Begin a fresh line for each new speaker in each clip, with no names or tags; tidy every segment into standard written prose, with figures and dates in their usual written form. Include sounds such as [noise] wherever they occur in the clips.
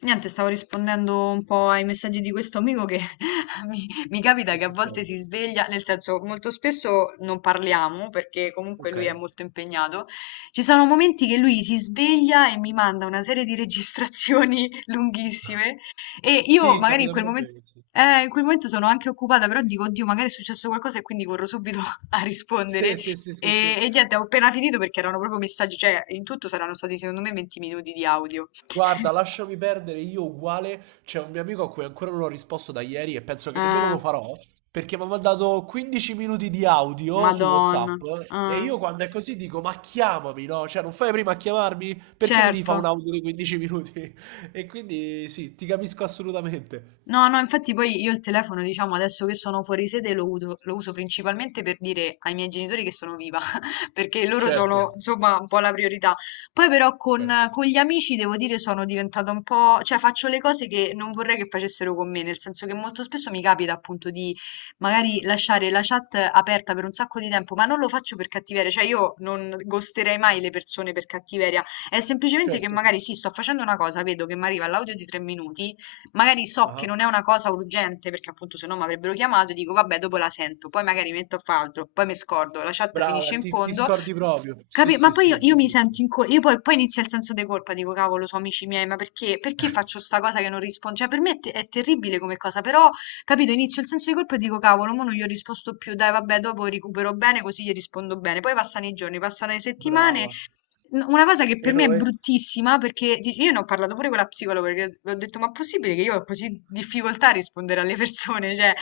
Niente, stavo rispondendo un po' ai messaggi di questo amico che [laughs] mi capita
Che
che a volte
succede?
si sveglia, nel senso molto spesso non parliamo perché comunque lui è
Okay.
molto impegnato. Ci sono momenti che lui si sveglia e mi manda una serie di registrazioni [laughs] lunghissime e io
Sì,
magari
capita proprio benissimo.
in quel momento sono anche occupata, però dico, oddio, magari è successo qualcosa e quindi corro subito [laughs] a rispondere.
Sì, sì, sì, sì, sì,
E,
sì.
e niente, ho appena finito perché erano proprio messaggi, cioè in tutto saranno stati secondo me 20 minuti di audio. [laughs]
Guarda, lasciami perdere, io uguale, c'è un mio amico a cui ancora non ho risposto da ieri e penso che nemmeno
Eh,
lo farò, perché mi ha mandato 15 minuti di audio su
Madonna,
WhatsApp e
eh,
io quando è così dico, ma chiamami, no? Cioè, non fai prima a chiamarmi? Perché mi devi fare un
certo.
audio di 15 minuti? [laughs] E quindi sì, ti capisco assolutamente.
No, no, infatti poi io il telefono, diciamo, adesso che sono fuori sede lo uso principalmente per dire ai miei genitori che sono viva, [laughs] perché loro
Certo,
sono, insomma, un po' la priorità. Poi però con,
certo,
con gli amici, devo dire, sono diventata un po', cioè faccio le cose che non vorrei che facessero con me, nel senso che molto spesso mi capita appunto di magari lasciare la chat aperta per un sacco di tempo, ma non lo faccio per cattiveria, cioè io non ghosterei mai le persone per cattiveria, è semplicemente che
certo.
magari sì, sto facendo una cosa, vedo che mi arriva l'audio di 3 minuti. Magari so che non
Ah,
è una cosa urgente, perché appunto se no mi avrebbero chiamato e dico vabbè, dopo la sento, poi magari metto a fare altro, poi mi scordo, la chat
brava,
finisce in
ti
fondo.
scordi proprio. Sì,
Capi Ma
sì,
poi io,
sì,
io mi
capisco.
sento in colpa, io poi inizia il senso di colpa, dico cavolo, sono amici miei, ma perché faccio sta cosa che non rispondo? Cioè per me è terribile come cosa, però, capito, inizio il senso di colpa e dico cavolo, mo non gli ho risposto più, dai vabbè, dopo recupero bene, così gli rispondo bene. Poi passano i giorni, passano le settimane.
Brava.
Una cosa che
E
per me
no,
è bruttissima, perché io ne ho parlato pure con la psicologa, perché le ho detto ma è possibile che io ho così difficoltà a rispondere alle persone, [laughs] cioè,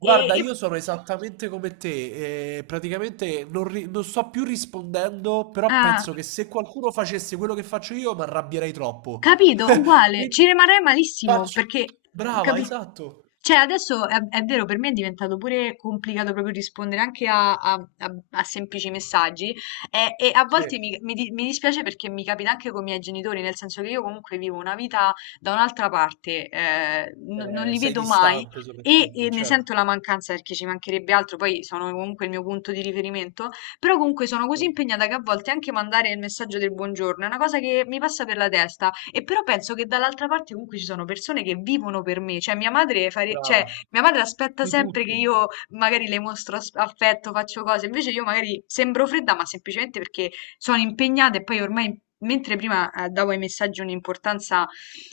e... e-
io sono esattamente come te, praticamente non, non sto più rispondendo, però
ah.
penso che se qualcuno facesse quello che faccio io mi arrabbierei troppo.
Capito?
[laughs]
Uguale, ci
Quindi
rimarrei malissimo
faccio...
perché,
Brava,
capi-
esatto.
cioè, adesso è vero, per me è diventato pure complicato proprio rispondere anche a semplici messaggi e a
Sì.
volte mi dispiace perché mi capita anche con i miei genitori, nel senso che io comunque vivo una vita da un'altra parte, non li
Sei
vedo mai
distante
e,
soprattutto,
e ne
certo.
sento la mancanza perché ci mancherebbe altro, poi sono comunque il mio punto di riferimento, però comunque sono così
Certo.
impegnata che a volte anche mandare il messaggio del buongiorno è una cosa che mi passa per la testa. E però penso che dall'altra parte comunque ci sono persone che vivono per me, cioè mia madre, cioè,
Brava.
mia madre aspetta
Di
sempre che
tutto.
io magari le mostro affetto, faccio cose, invece io magari sembro fredda, ma semplicemente perché sono impegnata e poi ormai, mentre prima davo ai messaggi un'importanza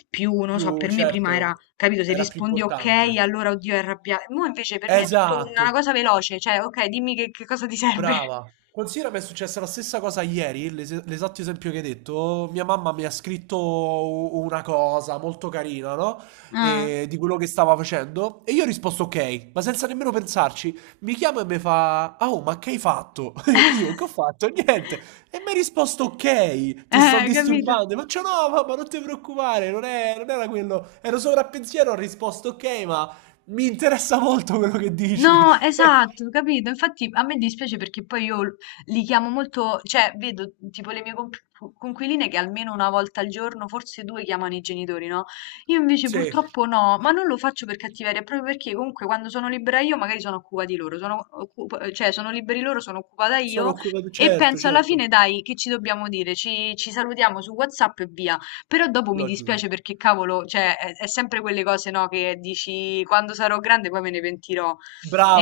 più, non so,
Più,
per me prima era,
certo,
capito, se
era più
rispondi ok,
importante.
allora oddio è arrabbiata, mo invece per me è tutto una
Esatto.
cosa veloce, cioè ok, dimmi che cosa ti serve. [laughs]
Brava. Considera che è successa la stessa cosa ieri, l'esatto esempio che hai detto. Mia mamma mi ha scritto una cosa molto carina, no?
Ah.
E di quello che stava facendo. E io ho risposto ok, ma senza nemmeno pensarci. Mi chiama e mi fa: "Ah, oh, ma che hai fatto? [laughs] E io che ho fatto?
[laughs]
Niente. E mi ha risposto ok, ti sto
Capito?
disturbando. E faccio no, mamma, non ti preoccupare, non, non era quello. Ero sopra a pensiero, ho risposto ok, ma mi interessa molto quello che dici.
No,
[laughs]
esatto, capito? Infatti a me dispiace perché poi io li chiamo molto, cioè vedo tipo le mie conquiline che almeno una volta al giorno, forse due, chiamano i genitori, no? Io invece
Sì.
purtroppo no, ma non lo faccio per cattiveria, proprio perché comunque quando sono libera io magari sono occupati loro, sono cioè sono liberi loro, sono occupata io
Sono occupato,
e
certo,
penso alla fine
certo,
dai, che ci dobbiamo dire? Ci salutiamo su WhatsApp e via. Però dopo mi
logico.
dispiace perché cavolo, cioè è sempre quelle cose, no, che dici quando sarò grande poi me ne pentirò.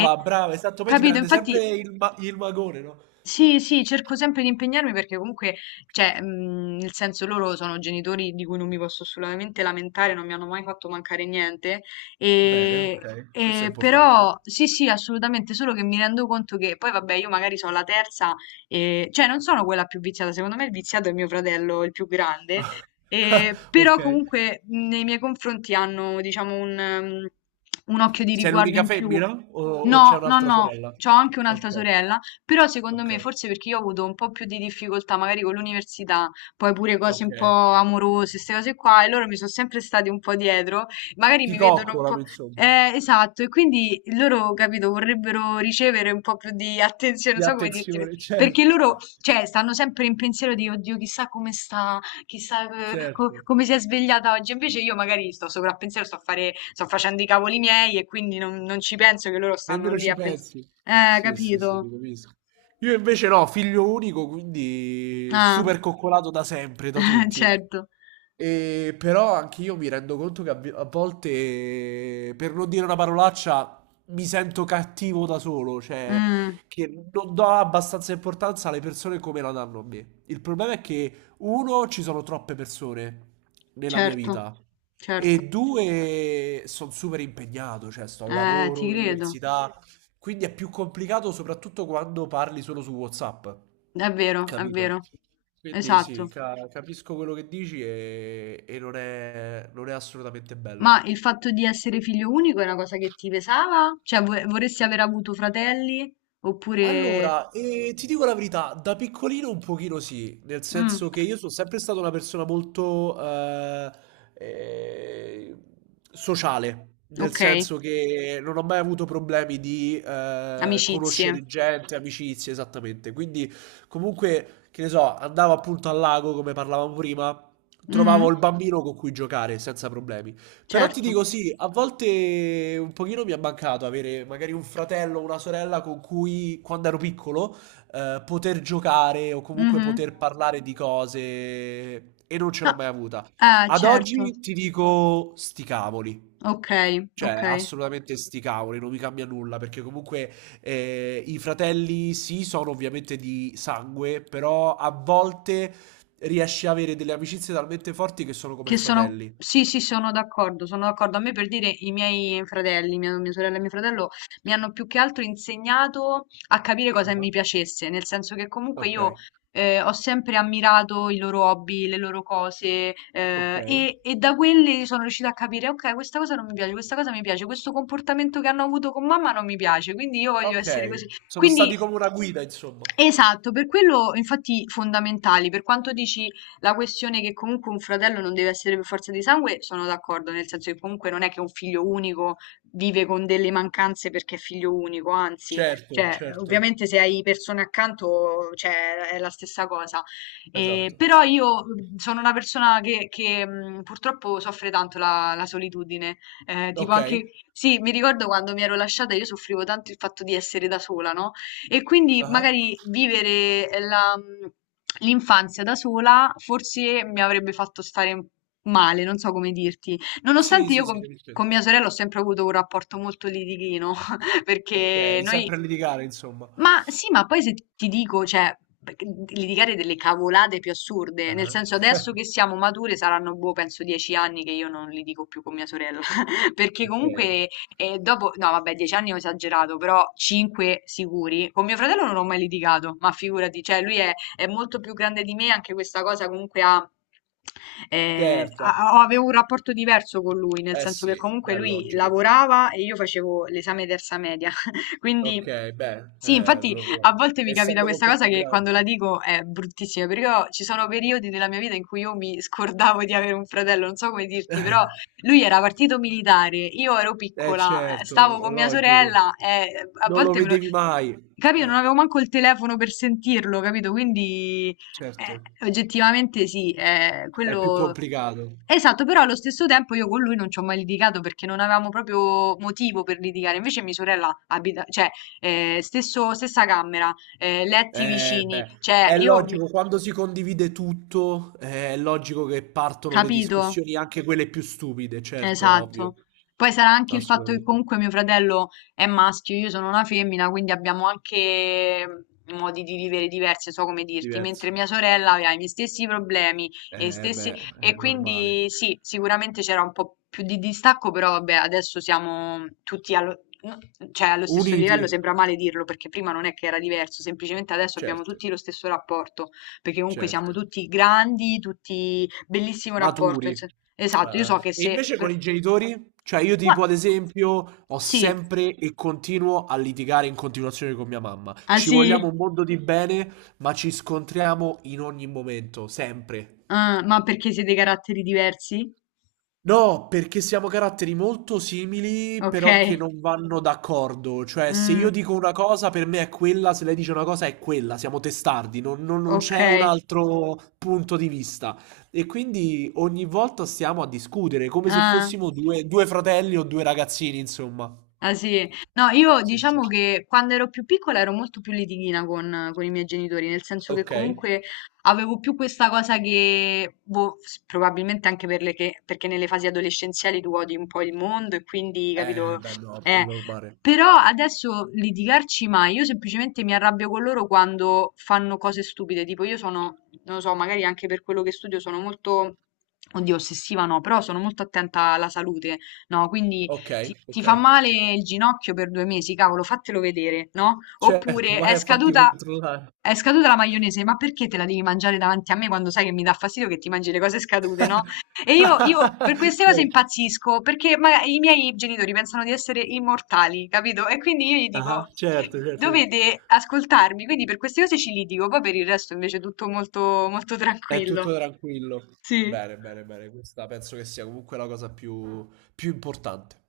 E
brava, esatto, poi ti
capito?
prende
Infatti
sempre il, il magone, no?
sì, sì, cerco sempre di impegnarmi perché comunque, cioè, nel senso loro sono genitori di cui non mi posso assolutamente lamentare, non mi hanno mai fatto mancare niente.
Bene,
Ehm,
ok, questo è importante.
però sì, sì, assolutamente, solo che mi rendo conto che poi vabbè io magari so' la terza, cioè non sono quella più viziata, secondo me il viziato è mio fratello, il più grande,
[laughs]
però
Ok.
comunque nei miei confronti hanno diciamo un occhio di
Sei
riguardo
l'unica
in più.
femmina o c'è
No, no,
un'altra
no,
sorella?
c'ho anche un'altra
Ok,
sorella però secondo
ok,
me, forse perché io ho avuto un po' più di difficoltà magari con l'università, poi pure cose
ok.
un po' amorose, queste cose qua, e loro mi sono sempre stati un po' dietro, magari
Ti
mi vedono un po'...
coccolano, insomma.
Esatto, e quindi loro, capito, vorrebbero ricevere un po' più di attenzione, non
Di
so come dirti,
attenzione, [laughs]
perché
certo.
loro, cioè, stanno sempre in pensiero di, oddio, chissà come sta, chissà
Certo.
come si è svegliata oggi, invece io magari sto sopra a pensiero, sto a fare, sto facendo i cavoli miei e quindi non, non ci penso che loro stanno
Nemmeno
lì
ci
a pensare.
pensi. Sì, sì, sì, ti
Capito.
capisco. Io invece no, figlio unico, quindi
Ah,
super coccolato da sempre, da
[laughs]
tutti.
certo.
E però anche io mi rendo conto che a a volte, per non dire una parolaccia, mi sento cattivo da solo, cioè
Mm,
che non do abbastanza importanza alle persone come la danno a me. Il problema è che, uno, ci sono troppe persone nella mia
certo,
vita
certo.
e due, sono super impegnato, cioè sto al lavoro,
Ti credo.
all'università, quindi è più complicato soprattutto quando parli solo su WhatsApp,
È vero, è
capito?
vero.
Quindi sì,
Esatto.
capisco quello che dici e non è, non è assolutamente
Ma
bello.
il fatto di essere figlio unico è una cosa che ti pesava? Cioè, vorresti aver avuto fratelli? Oppure...
Allora, ti dico la verità, da piccolino un pochino sì, nel
Mm,
senso che io sono sempre stata una persona molto eh, sociale, nel
ok,
senso che non ho mai avuto problemi di
amicizie.
conoscere gente, amicizie, esattamente. Quindi comunque, che ne so, andavo appunto al lago, come parlavamo prima, trovavo
Mhm,
il bambino con cui giocare senza problemi. Però ti
certo.
dico sì, a volte un pochino mi è mancato avere magari un fratello o una sorella con cui quando ero piccolo poter giocare o comunque
Mhm.
poter parlare di cose e non ce
No,
l'ho mai avuta. Ad
certo.
oggi ti dico sti cavoli.
Ok,
Cioè,
ok.
assolutamente sti cavoli, non mi cambia nulla, perché comunque i fratelli sì, sono ovviamente di sangue, però a volte riesci a avere delle amicizie talmente forti che sono come
Che sono
fratelli.
sì, sì, sono d'accordo, sono d'accordo. A me per dire i miei fratelli, mia sorella e mio fratello, mi hanno più che altro insegnato a capire cosa mi
Ah,
piacesse, nel senso che comunque
ok.
io ho sempre ammirato i loro hobby, le loro cose,
Ok.
e da quelle sono riuscita a capire, ok, questa cosa non mi piace, questa cosa mi piace, questo comportamento che hanno avuto con mamma non mi piace, quindi io voglio essere
Ok,
così.
sono
Quindi,
stati come una guida, insomma.
esatto, per quello infatti fondamentali, per quanto dici la questione che comunque un fratello non deve essere per forza di sangue, sono d'accordo, nel senso che comunque non è che un figlio unico vive con delle mancanze perché è figlio unico, anzi,
Certo,
cioè,
certo,
ovviamente se hai persone accanto, cioè, è la stessa cosa.
esatto.
Però io sono una persona che, purtroppo soffre tanto la solitudine. Tipo
Ok.
anche, sì, mi ricordo quando mi ero lasciata, io soffrivo tanto il fatto di essere da sola, no? E quindi
Ah-ah.
magari vivere l'infanzia da sola forse mi avrebbe fatto stare male, non so come dirti.
Sì,
Nonostante io
sì, sì, capisco che
con mia
intendi.
sorella ho sempre avuto un rapporto molto litighino, [laughs] perché
Ok,
noi...
sempre a litigare, insomma.
Ma sì, ma poi se ti dico, cioè, perché litigare delle cavolate più assurde, nel
Ah-ah.
senso adesso
[laughs]
che siamo mature saranno, boh, penso 10 anni che io non litigo più con mia sorella, [laughs] perché
Ok,
comunque e dopo, no, vabbè, 10 anni ho esagerato, però cinque sicuri. Con mio fratello non ho mai litigato, ma figurati, cioè lui è molto più grande di me, anche questa cosa comunque ha...
certo.
avevo un rapporto diverso con lui, nel
Eh
senso che
sì,
comunque
beh, è
lui
logico.
lavorava e io facevo l'esame terza media, [laughs]
Ok,
quindi
beh,
sì, infatti a
l'orologio.
volte mi capita
Essendo
questa
molto
cosa
più
che quando
grande.
la dico è bruttissima, perché io- ci sono periodi della mia vita in cui io mi scordavo di avere un fratello, non so come dirti, però lui era
[laughs]
partito militare, io ero
Eh
piccola,
certo,
stavo
è
con mia
logico.
sorella e a
Non lo
volte me lo...
vedevi mai.
Capito? Non
Eh,
avevo manco il telefono per sentirlo, capito? Quindi
certo,
oggettivamente sì,
è più
quello...
complicato.
Esatto, però allo stesso tempo io con lui non ci ho mai litigato perché non avevamo proprio motivo per litigare. Invece mia sorella abita, cioè, stessa camera, letti vicini,
Beh,
cioè,
è
io...
logico, quando si condivide tutto, è logico che partono le
Capito?
discussioni, anche quelle più stupide, certo, ovvio.
Esatto. Poi sarà anche il fatto che
Assolutamente,
comunque mio fratello è maschio, io sono una femmina, quindi abbiamo anche modi di vivere diversi, so come dirti, mentre
diverso.
mia sorella aveva i miei stessi problemi e, i stessi...
Beh,
e
è normale.
quindi sì, sicuramente c'era un po' più di distacco, però vabbè, adesso siamo tutti no, cioè, allo stesso
Uniti,
livello, sembra male dirlo, perché prima non è che era diverso, semplicemente adesso abbiamo
certo,
tutti lo stesso rapporto, perché comunque siamo
certo.
tutti grandi, tutti bellissimo rapporto. Nel
Maturi.
senso. Esatto, io so che
E
se...
invece con
per-
i genitori, cioè io
Gua-
tipo ad esempio ho
sì,
sempre e continuo a litigare in continuazione con mia mamma.
ah
Ci
sì.
vogliamo un mondo di bene, ma ci scontriamo in ogni momento, sempre.
Ah, ma perché siete caratteri diversi?
No, perché siamo caratteri molto simili,
Ok,
però che non vanno d'accordo. Cioè, se
mm,
io dico una cosa, per me è quella, se lei dice una cosa è quella, siamo testardi, non, non
ok.
c'è un altro punto di vista. E quindi ogni volta stiamo a discutere, come se
Ah.
fossimo due fratelli o due ragazzini, insomma.
Ah sì, no, io
Sì, sì.
diciamo che quando ero più piccola ero molto più litighina con i miei genitori, nel senso che
Ok.
comunque avevo più questa cosa che, boh, probabilmente anche per le perché nelle fasi adolescenziali tu odi un po' il mondo e quindi, capito,
Beh, no, è
eh,
normale.
però adesso litigarci mai, io semplicemente mi arrabbio con loro quando fanno cose stupide, tipo io sono, non lo so, magari anche per quello che studio sono molto, oddio, ossessiva no, però sono molto attenta alla salute, no, quindi...
Ok,
Ti
ok.
fa male il ginocchio per 2 mesi, cavolo, fatelo vedere, no?
Certo,
Oppure
vai
è
a fatti
scaduta,
controllare.
è scaduta la maionese, ma perché te la devi mangiare davanti a me quando sai che mi dà fastidio che ti mangi le cose scadute, no? E io,
[laughs]
io per queste cose
Certo.
impazzisco, perché i miei genitori pensano di essere immortali, capito? E quindi io gli
Ah-ah,
dico,
certo, certo, certo.
dovete ascoltarmi, quindi per queste cose ci litigo, poi per il resto invece è tutto molto, molto
È tutto
tranquillo.
tranquillo.
Sì.
Bene, bene, bene. Questa penso che sia comunque la cosa più, più importante.